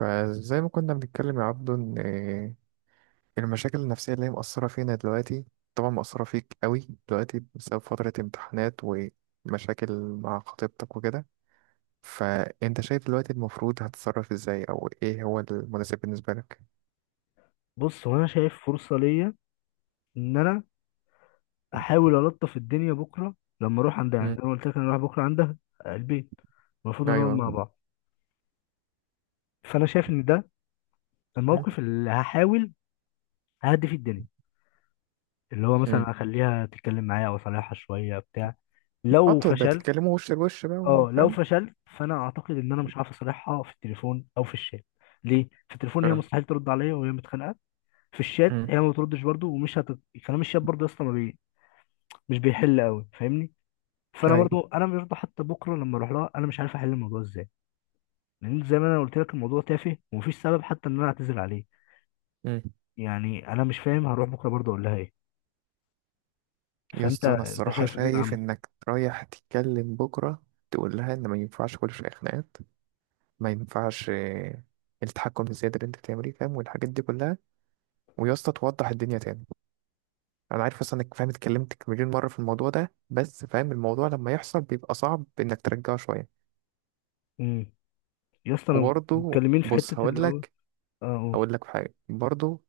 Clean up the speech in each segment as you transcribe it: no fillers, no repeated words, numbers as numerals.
فزي ما كنا بنتكلم يا عبدو ان المشاكل النفسية اللي هي مأثرة فينا دلوقتي، طبعا مأثرة فيك قوي دلوقتي بسبب فترة امتحانات ومشاكل مع خطيبتك وكده. فانت شايف دلوقتي المفروض هتتصرف ازاي، او ايه هو المناسب بالنسبة لك؟ بص، هو انا شايف فرصه ليا ان انا احاول الطف الدنيا بكره لما اروح عندها. يعني مم. انا قلت لك انا رايح بكره عندها البيت. المفروض نقعد ايوه. مع بعض. فانا شايف ان ده مم. الموقف اللي هحاول اهدي فيه الدنيا، اللي هو مثلا مم. اخليها تتكلم معايا او اصالحها شويه بتاع. لو انتوا ده فشلت تتكلموا وش لوش بقى اه لو وفاهم. فشلت فانا اعتقد ان انا مش هعرف اصالحها في التليفون او في الشات. ليه؟ في التليفون هي اه. مستحيل ترد عليا وهي متخانقه، في الشات مم. هي ما بتردش برضو كلام الشات برضو يا اسطى ما بي... مش بيحل قوي، فاهمني؟ فانا ايوه. برضو انا برضو حتى بكره لما اروح لها انا مش عارف احل الموضوع ازاي، لان زي ما انا قلت لك الموضوع تافه ومفيش سبب حتى ان انا اعتذر عليه. مم. يعني انا مش فاهم هروح بكره برضو اقول لها ايه. يا فانت اسطى انا انت الصراحة شايف ايه شايف العمل؟ انك رايح تتكلم بكرة، تقول لها ان ما ينفعش كل شوية خناقات، ما ينفعش التحكم الزيادة اللي انت بتعمليه، فاهم، والحاجات دي كلها. ويا اسطى توضح الدنيا تاني. انا عارف اصلا انك فاهم، اتكلمت مليون مرة في الموضوع ده، بس فاهم الموضوع لما يحصل بيبقى صعب انك ترجعه شوية. امم يا اسطى انا وبرضه متكلمين في بص حته اللي هو. اه قول. هقول لك حاجة برضه.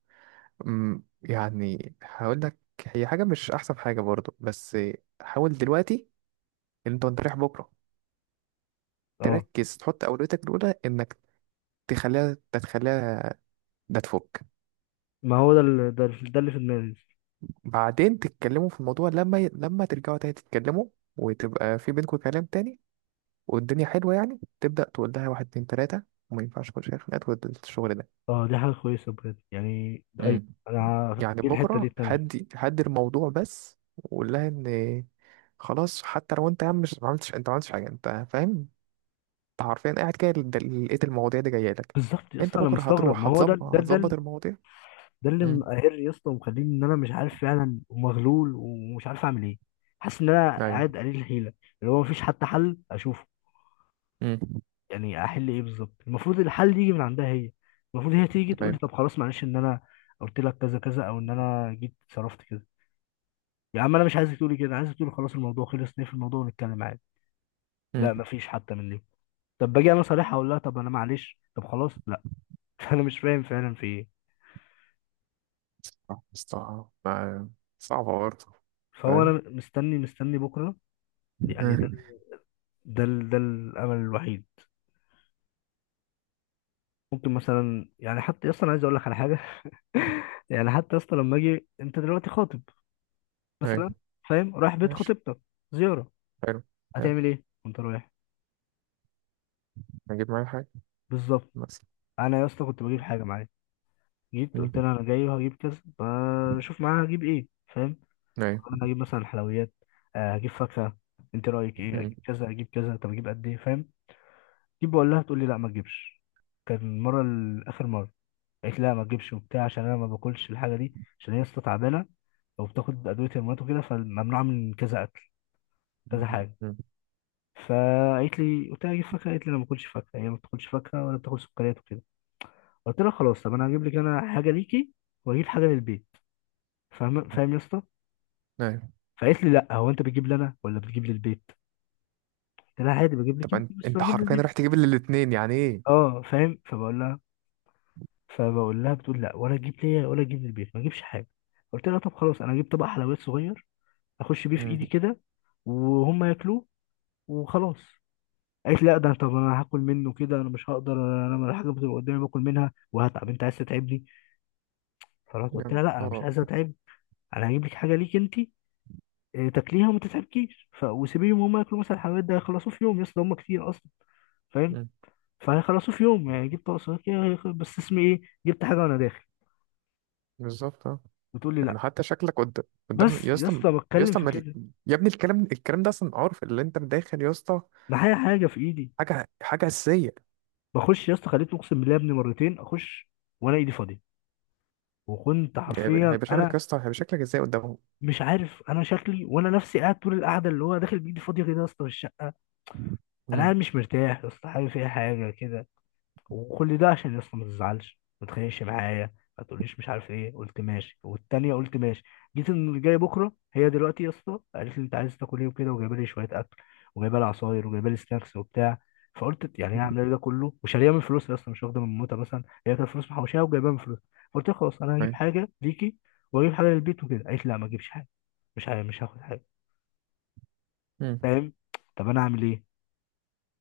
يعني هقول لك. هي حاجة مش احسن حاجة برضه، بس حاول دلوقتي ان انت وانت رايح بكرة اه، تركز، تحط اولويتك الاولى انك تتخليها، ده تفك. ما هو ده اللي في دماغي. بعدين تتكلموا في الموضوع لما لما ترجعوا تاني تتكلموا، وتبقى في بينكم كلام تاني والدنيا حلوة، يعني تبدأ تقول لها واحد اتنين تلاتة، وما ينفعش كل شوية خناقات والشغل ده. اه دي حاجه كويسه بجد، يعني ايوه، امم. انا يعني دي الحته دي بكرة تمام. هدي الموضوع بس، وقول لها ان خلاص، حتى لو انت يا عم مش ما عملتش، انت ما عملتش حاجة، انت فاهم، انت حرفيا قاعد كده لقيت المواضيع دي جاية لك. بالظبط يا انت اسطى انا بكرة مستغرب، ما هتروح، هو هتظبط المواضيع. ده اللي امم. مقهرني يا اسطى ومخليني ان انا مش عارف فعلا ومغلول ومش عارف اعمل ايه. حاسس ان انا ايوه. قاعد قليل الحيله، اللي هو مفيش حتى حل اشوفه. امم. يعني احل ايه بالظبط؟ المفروض الحل يجي من عندها هي. المفروض هي تيجي تقول لي ايوه. طب خلاص معلش، ان انا قلت لك كذا كذا او ان انا جيت صرفت كذا. يا عم انا مش عايزك تقولي كده، عايزك تقولي خلاص الموضوع خلص نقفل الموضوع ونتكلم عادي. امم. لا مفيش حتى من دي. طب باجي انا صريح اقول لها طب انا معلش طب خلاص، لا. فانا مش فاهم فعلا في ايه. صح، صح، صعبة برضه. فهو انا فاهم. مستني بكره يعني. مم. ده الامل الوحيد. ممكن مثلا يعني حتى اصلا عايز اقول لك على حاجه. يعني حتى اصلا لما اجي، انت دلوقتي خاطب أيوة. مثلا، فاهم، رايح بيت ماشي. خطيبتك زياره، حلو. حلو. هتعمل ايه وانت رايح؟ هجيب معايا حاجة بالظبط. مثلا. انا يا اسطى كنت بجيب حاجه معايا، جيت مم. قلت لها انا جاي وهجيب كذا، بشوف معاها هجيب ايه، فاهم؟ أيوة. انا هجيب مثلا حلويات، هجيب فاكهه، انت رايك ايه، مم. اجيب كذا اجيب كذا، طب اجيب قد ايه، فاهم؟ جيب، بقول لها تقول لي لا ما تجيبش. كان المره الاخر مره قالت لا ما تجيبش وبتاع عشان انا ما باكلش الحاجه دي عشان هي لسه تعبانه او بتاخد ادويه هرمونات وكده فممنوعه من كذا اكل كذا حاجه. مم. فقالت لي، قلت لها اجيب فاكهه، قالت لي انا ما باكلش فاكهه، هي ما بتاكلش فاكهه ولا بتاكل سكريات وكده. قلت لها خلاص طب انا هجيب لك انا حاجه ليكي واجيب حاجه للبيت، فاهم يا اسطى. أيوة. فقالت لي لا، هو انت بتجيب لي انا ولا بتجيب للبيت؟ قلت لها عادي بجيب لك طب انت بس أنت بجيب حرفيا للبيت. رايح تجيب لي الاتنين، يعني إيه؟ اه فاهم. فبقول لها بتقول لا، ولا تجيب ليا ولا تجيب للبيت ما اجيبش حاجه. قلت لها طب خلاص انا اجيب طبق حلويات صغير، اخش بيه في مم. ايدي كده وهم ياكلوه وخلاص. قالت لا ده طب انا هاكل منه كده، انا مش هقدر، انا لما الحاجه بتبقى قدامي باكل منها وهتعب، انت عايز تتعبني؟ فرحت قلت يعني لها لا انا مش أه. عايز اتعب، انا هجيب لك حاجه ليك انت، تاكليها وما تتعبكيش وسيبيهم هم ياكلوا مثلا الحلويات ده هيخلصوه في يوم يا اسطى هم كتير اصلا، فاهم. مم. فهيخلصووا في يوم، يعني جبت اقصى، بس اسمي ايه، جبت حاجه وانا داخل، بالظبط أه. بتقول لي لا، يعني حتى شكلك قدام يا بس يا اسطى. اسطى يا بتكلم اسطى في ما ال- كده، يا ابني الكلام ده أصلا، عارف اللي أنت داخل يا اسطى، معايا حاجه في ايدي حاجة أساسية. بخش يا اسطى. خليتني اقسم بالله يا ابني مرتين اخش وانا ايدي فاضيه، وكنت يعني حرفيا هيبقى شكلك انا يا اسطى، هيبقى شكلك إزاي قدامهم؟ مش عارف انا شكلي، وانا نفسي قاعد طول القعده اللي هو داخل بايدي فاضيه كده يا اسطى في الشقه. انا مم. قاعد مش مرتاح يا اسطى، حابب فيها حاجه كده، وكل ده عشان يا اسطى ما تزعلش ما تخانقش معايا، ما تقوليش مش عارف ايه، قلت ماشي والتانية قلت ماشي. جيت اللي جاي بكره، هي دلوقتي يا اسطى قالت لي انت عايز تاكل ايه وكده وجايبه لي شويه اكل وجايبه لي عصاير وجايبه لي سناكس وبتاع. فقلت يعني هي مم. عامله لي ده كله وشاريه من فلوسها اصلا، مش واخده من موتها مثلا، هي كانت فلوس محوشاها وجايبها من فلوسها. فقلت لها خلاص انا هجيب أيوة. حاجه ليكي واجيب حاجه للبيت وكده، قالت لي لا ما اجيبش حاجه مش هاخد حاجه، مم. فاهم. طب انا اعمل ايه؟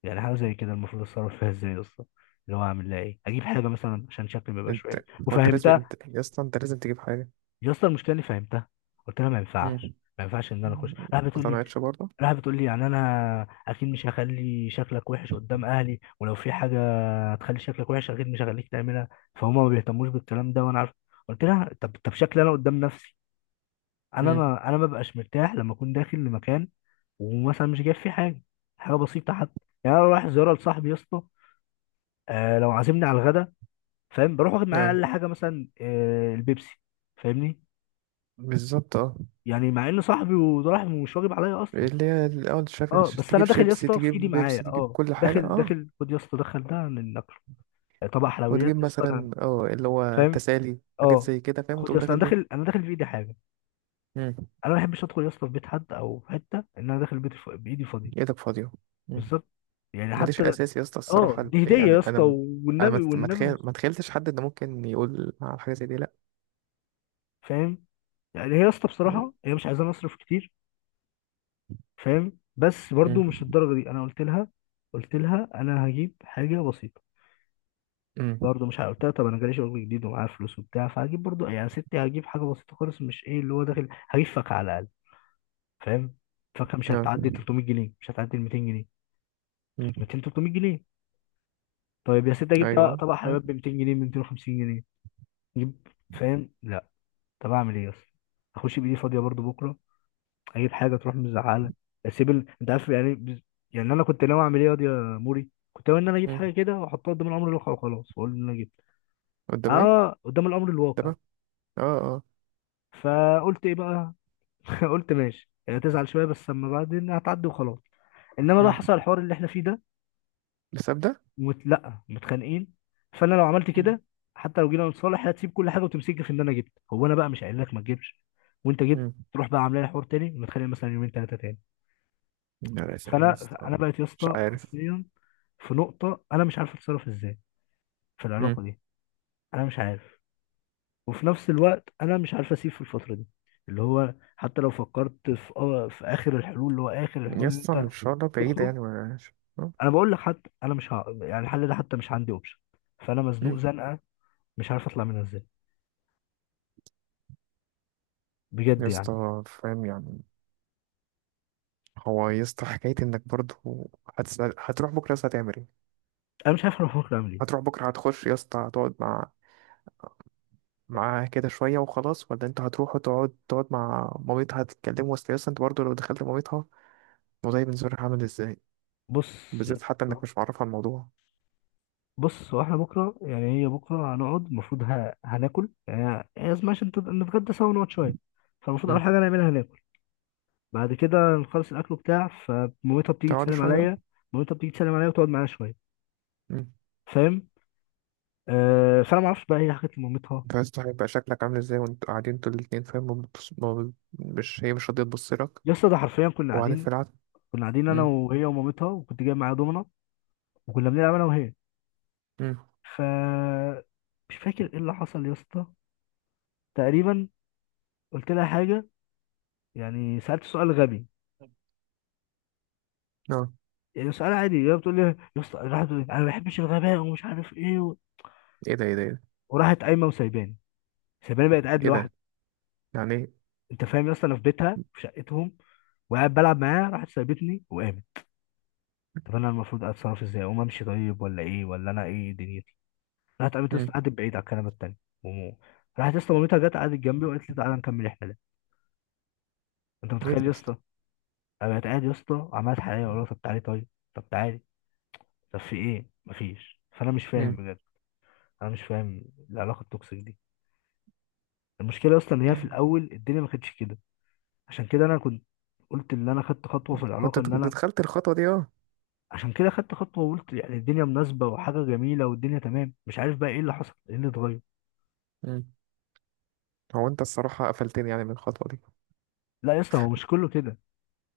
يعني حاجه زي كده المفروض اتصرف فيها ازاي يا اسطى؟ اللي هو اعمل لها ايه اجيب حاجه مثلا عشان شكلي ما يبقاش وحش أنت هو أنت لازم وفهمتها. أنت يا اسطى، أنت لازم تجيب حاجة. يا اسطى المشكله اني فهمتها، قلت لها ما ينفعش مم. ما ينفعش ان انا اخش، راح بتقول لي اقتنعتش برضه. راح بتقول لي يعني انا اكيد مش هخلي شكلك وحش قدام اهلي، ولو في حاجه هتخلي شكلك وحش اكيد مش هخليك تعملها، فهما ما بيهتموش بالكلام ده وانا عارف. قلت لها طب شكلي انا قدام نفسي، انا مم. ما انا ما ببقاش مرتاح لما اكون داخل لمكان ومثلا مش جايب فيه حاجه، حاجه بسيطه حتى. يعني انا رايح زياره لصاحبي يا اسطى، لو عازمني على الغدا فاهم بروح واخد معايا اقل ايوه. حاجه مثلا البيبسي، فاهمني، بالظبط اه. يعني مع ان صاحبي وده راح مش واجب عليا اصلا. اللي هي الاول اه شايف. بس انا تجيب داخل يا شيبسي، اسطى في ايدي تجيب بيبسي، معايا تجيب كل حاجه، داخل اه. داخل، خد يا اسطى دخل ده من ناكله، طبق حلويات وتجيب يا اسطى انا، مثلا اه اللي هو فاهم تسالي، حاجات اه. زي كده، فاهم، خد يا وتقوم اسطى داخل انا داخل بيه. انا داخل في ايدي حاجه. مم. انا ما بحبش ادخل يا اسطى في بيت حد او في حته ان انا داخل بيت بايدي فاضيه. ايدك فاضيه. مم. بالظبط، يعني ماليش حتى اساس يا اسطى اه الصراحه، دي هديه يعني يا اسطى، انا والنبي والنبي ما تخيلتش حد انه ممكن يقول على حاجه زي دي، لا. فاهم. يعني هي يا اسطى مم. بصراحه هي مش عايزه نصرف كتير، فاهم، بس مم. برضو مش الدرجه دي، انا قلت لها انا هجيب حاجه بسيطه، مم. برضو مش ع- قلت لها طب انا جالي شغل جديد ومعايا فلوس وبتاع فهجيب برضو، يعني ستي هجيب حاجه بسيطه خالص مش ايه اللي هو داخل هجيب فاكهه على الاقل فاهم، فاكهه مش نعم. هتعدي 300 جنيه، مش هتعدي 200 جنيه، مم. 200 300 جنيه. طيب يا ستي اجيب طبق ايوه طبق حلويات عارف. ب 200 جنيه ب 250 جنيه، اجيب، فاهم، لا. طب اعمل ايه اصلا؟ اخش بايدي فاضيه برضو بكره، اي حاجه تروح مزعله. انت عارف يعني يعني انا كنت ناوي اعمل ايه يا واد يا موري، كنت ناوي ان انا اجيب مم. حاجه كده واحطها قدام الامر الواقع وخلاص واقول ان انا جبت. قدام ايه؟ اه قدام الامر الواقع. تمام. اه، اه. فقلت ايه بقى؟ قلت ماشي يعني هتزعل شويه بس اما بعدين هتعدي وخلاص. انما بقى مم. حصل الحوار اللي احنا فيه ده الحساب ده. لا متخانقين، فانا لو عملت كده حتى لو جينا نتصالح هتسيب كل حاجه وتمسكني في ان انا جبت، هو انا بقى مش قايل لك ما تجيبش وانت جبت؟ مم. تروح بقى عاملين حوار تاني ونتخانق مثلا يومين ثلاثه تاني. لا، لا، فانا يسطا. بقيت يا مش اسطى عارف. حرفيا في نقطه انا مش عارف اتصرف ازاي في مم. العلاقه دي. انا مش عارف، وفي نفس الوقت انا مش عارف اسيب في الفتره دي، اللي هو حتى لو فكرت في اخر الحلول، اللي هو اخر الحلول ان يسطا انت الشهرة بعيدة تخرج. يعني ملهاش. انا بقول لك حتى انا مش ه... يعني الحل ده حتى مش عندي اوبشن. فانا مزنوق زنقه مش عارف اطلع منها ازاي بجد يعني. يسطا فاهم يعني. هو يسطا حكاية انك برضه هتسأل، هتروح بكرة يسطا هتعمل ايه؟ انا مش عارف انا بفكر اعمل ايه. هتروح بكرة هتخش يسطا، هتقعد معاها كده شوية وخلاص، ولا انت هتروح وتقعد مع مامتها هتتكلموا؟ اصل يسطا انت برضه لو دخلت مامتها، الموضوع بالنسبة لها عامل ازاي، بص يا بالذات حتى انك اسطى مش معرفها الموضوع. هو احنا بكره، يعني هي بكره هنقعد المفروض هناكل، يعني هي اسمها عشان تبقى نتغدى سوا ونقعد شويه، فالمفروض اول مم. حاجه نعملها هناكل، بعد كده نخلص الاكل بتاع، فمامتها بتيجي تقعدوا تسلم شوية. عليا، وتقعد معايا شويه، مم. فاهم. فانا ما اعرفش بقى هي حكت لمامتها. انت عايز تعرف يبقى شكلك عامل ازاي وانتوا قاعدين انتوا الاتنين، فاهم، ما بتبص- ما ب- مش، هي مش راضية تبص لك، يا اسطى ده حرفيا كنا وبعدين في قاعدين العكس. كنا قاعدين انا مم. وهي ومامتها، وكنت جايب معايا دومنه وكنا بنلعب انا وهي، مم. ف مش فاكر ايه اللي حصل يا اسطى. تقريبا قلت لها حاجه، يعني سالت سؤال غبي، اه. يعني سؤال عادي، هي بتقول لي، يا اسطى راحت تقول لي انا ما بحبش الغباء ومش عارف ايه ايه ده، ايه ده، ايه ده؟ وراحت قايمه وسايباني، سايباني بقت قاعد ايه لوحدي. ده؟ يعني ايه؟ انت فاهم يا اسطى، انا في بيتها في شقتهم وقاعد بلعب معاها راحت سايبتني وقامت. طب انا المفروض اتصرف ازاي، اقوم امشي طيب ولا ايه، ولا انا ايه دنيتي؟ راحت قامت يا اسطى مم. قعدت بعيد على الكنبه التانيه، ومو راحت يا اسطى مامتها جت قعدت جنبي وقالت لي تعالى نكمل الحلقه. انت ايه ده متخيل يا يا اسطى؟ اسطى؟ انا بقيت قاعد يا اسطى، عملت حلقه ولا طب تعالي طيب، طب تعالي، طب في ايه؟ مفيش، فانا مش فاهم مم. بجد. انا مش فاهم العلاقه التوكسيك دي. المشكله اصلا ان هي في مم. الاول الدنيا ما كانتش كده، عشان كده انا كنت قلت ان انا خدت خطوه في العلاقه، ان كنت انا دخلت الخطوة دي اه. عشان كده خدت خطوه وقلت يعني الدنيا مناسبه وحاجه جميله والدنيا تمام، مش عارف بقى ايه اللي حصل ايه اللي اتغير. مم. هو انت الصراحة قفلتني يعني من الخطوة دي. لا يا اسطى هو مش كله كده،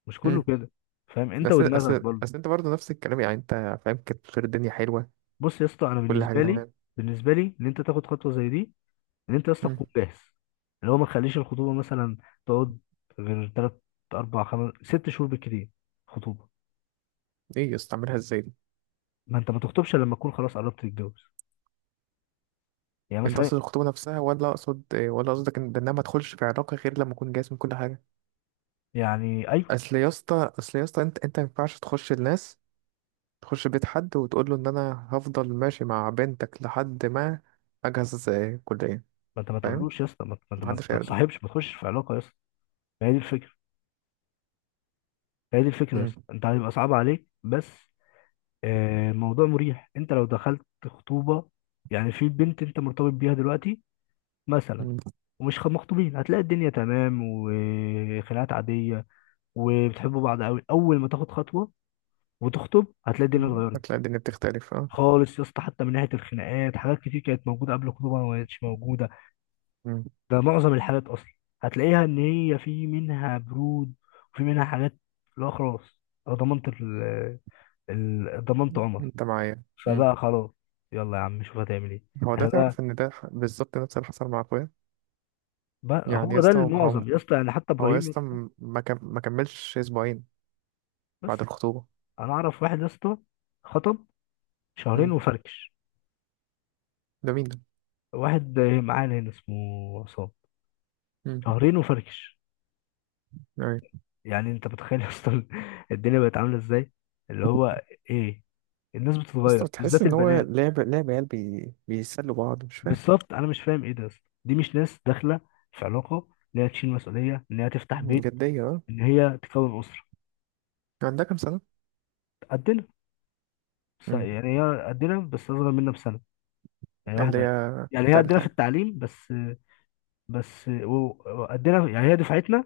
مش كله مم. كده، فاهم، انت بس، بس، ودماغك برضه. بس، انت برضه نفس الكلام، يعني انت فاهم كانت بتصير الدنيا حلوة، بص يا اسطى، انا كل حاجة بالنسبه لي تمام. بالنسبه لي ان انت تاخد خطوه زي دي، ان انت يا اسطى مم. تكون جاهز، اللي هو ما تخليش الخطوبه مثلا تقعد غير تلات اربع خمس ست شهور بالكتير خطوبه. ايه يا اسطى عاملها ازاي دي؟ ما انت ما تخطبش إلا لما تكون خلاص قربت تتجوز، يعني انت مثلا، قصد الخطوبة نفسها، ولا اقصد ولا قصدك ان ده ان انا ما ادخلش في علاقة غير لما اكون جاهز من كل حاجة؟ يعني ايوه. اصل يا اسطى انت ما ينفعش تخش الناس، تخش بيت حد وتقول له ان انا هفضل ماشي مع بنتك لحد ما اجهز كلية. ما انت ما فاهم، تقولوش يا اسطى محدش ما هيرضى. تصاحبش ما تخشش في علاقه يا اسطى. هي دي الفكره، هي دي الفكره يا مم. اسطى، انت هيبقى صعب عليك بس، الموضوع مريح، انت لو دخلت خطوبه يعني في بنت انت مرتبط بيها دلوقتي مثلا، مم. ومش مخطوبين، هتلاقي الدنيا تمام وخناقات عاديه وبتحبوا بعض قوي. اول ما تاخد خطوه وتخطب هتلاقي الدنيا اتغيرت هتلاقي الدنيا بتختلف اه. خالص يا اسطى، حتى من ناحيه الخناقات حاجات كتير كانت موجوده قبل الخطوبه ما بقتش موجوده. مم. ده معظم الحالات اصلا، هتلاقيها ان هي في منها برود وفي منها حاجات، لا خلاص، انا ضمنت عمر، انت معايا. مم. فبقى خلاص، يلا يا عم شوف هتعمل ايه. هو ده، احنا بقى, تعرف ان بالظبط نفس اللي حصل مع اخويا. بقى يعني يا هو ده اسطى هو، المعظم يا اسطى، يعني حتى هو يا ابراهيم يا اسطى اسطى. ما كملش اسبوعين بس بعد الخطوبة. انا اعرف واحد يا اسطى خطب شهرين مم. وفركش، ده مين ده؟ واحد معانا هنا اسمه عصام، مم. شهرين وفركش. أيوة. يا يعني انت متخيل يا اسطى الدنيا بقت عامله ازاي، اللي هو ايه، الناس اسطى بتتغير تحس بالذات ان هو البنات. لعب عيال بيسلوا بعض، مش فاهم. بالظبط انا مش فاهم ايه ده يا اسطى. دي مش ناس داخله في علاقه ان هي تشيل مسؤوليه، ان هي تفتح بيت، جدية اه. ان هي تكون اسره. عندها كام سنة؟ قدنا، بس مم. يعني هي قدنا بس اصغر منا بسنه، يعني اللي واحده، هي يعني هي تالتة قدنا في يعني. التعليم بس، بس وقدنا يعني هي دفعتنا،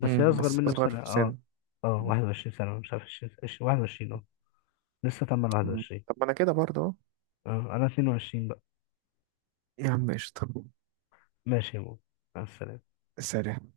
بس هي مم. اصغر بس منا أصغر بسنه، في اه. السن. اه 21 سنه، مش عارف 20 21 اه، لسه تم ال مم. 21. طب ما أنا كده برضه أهو. اه انا 22 بقى. يا عم قشطة. ماشي يا مو، مع السلامه. سلام.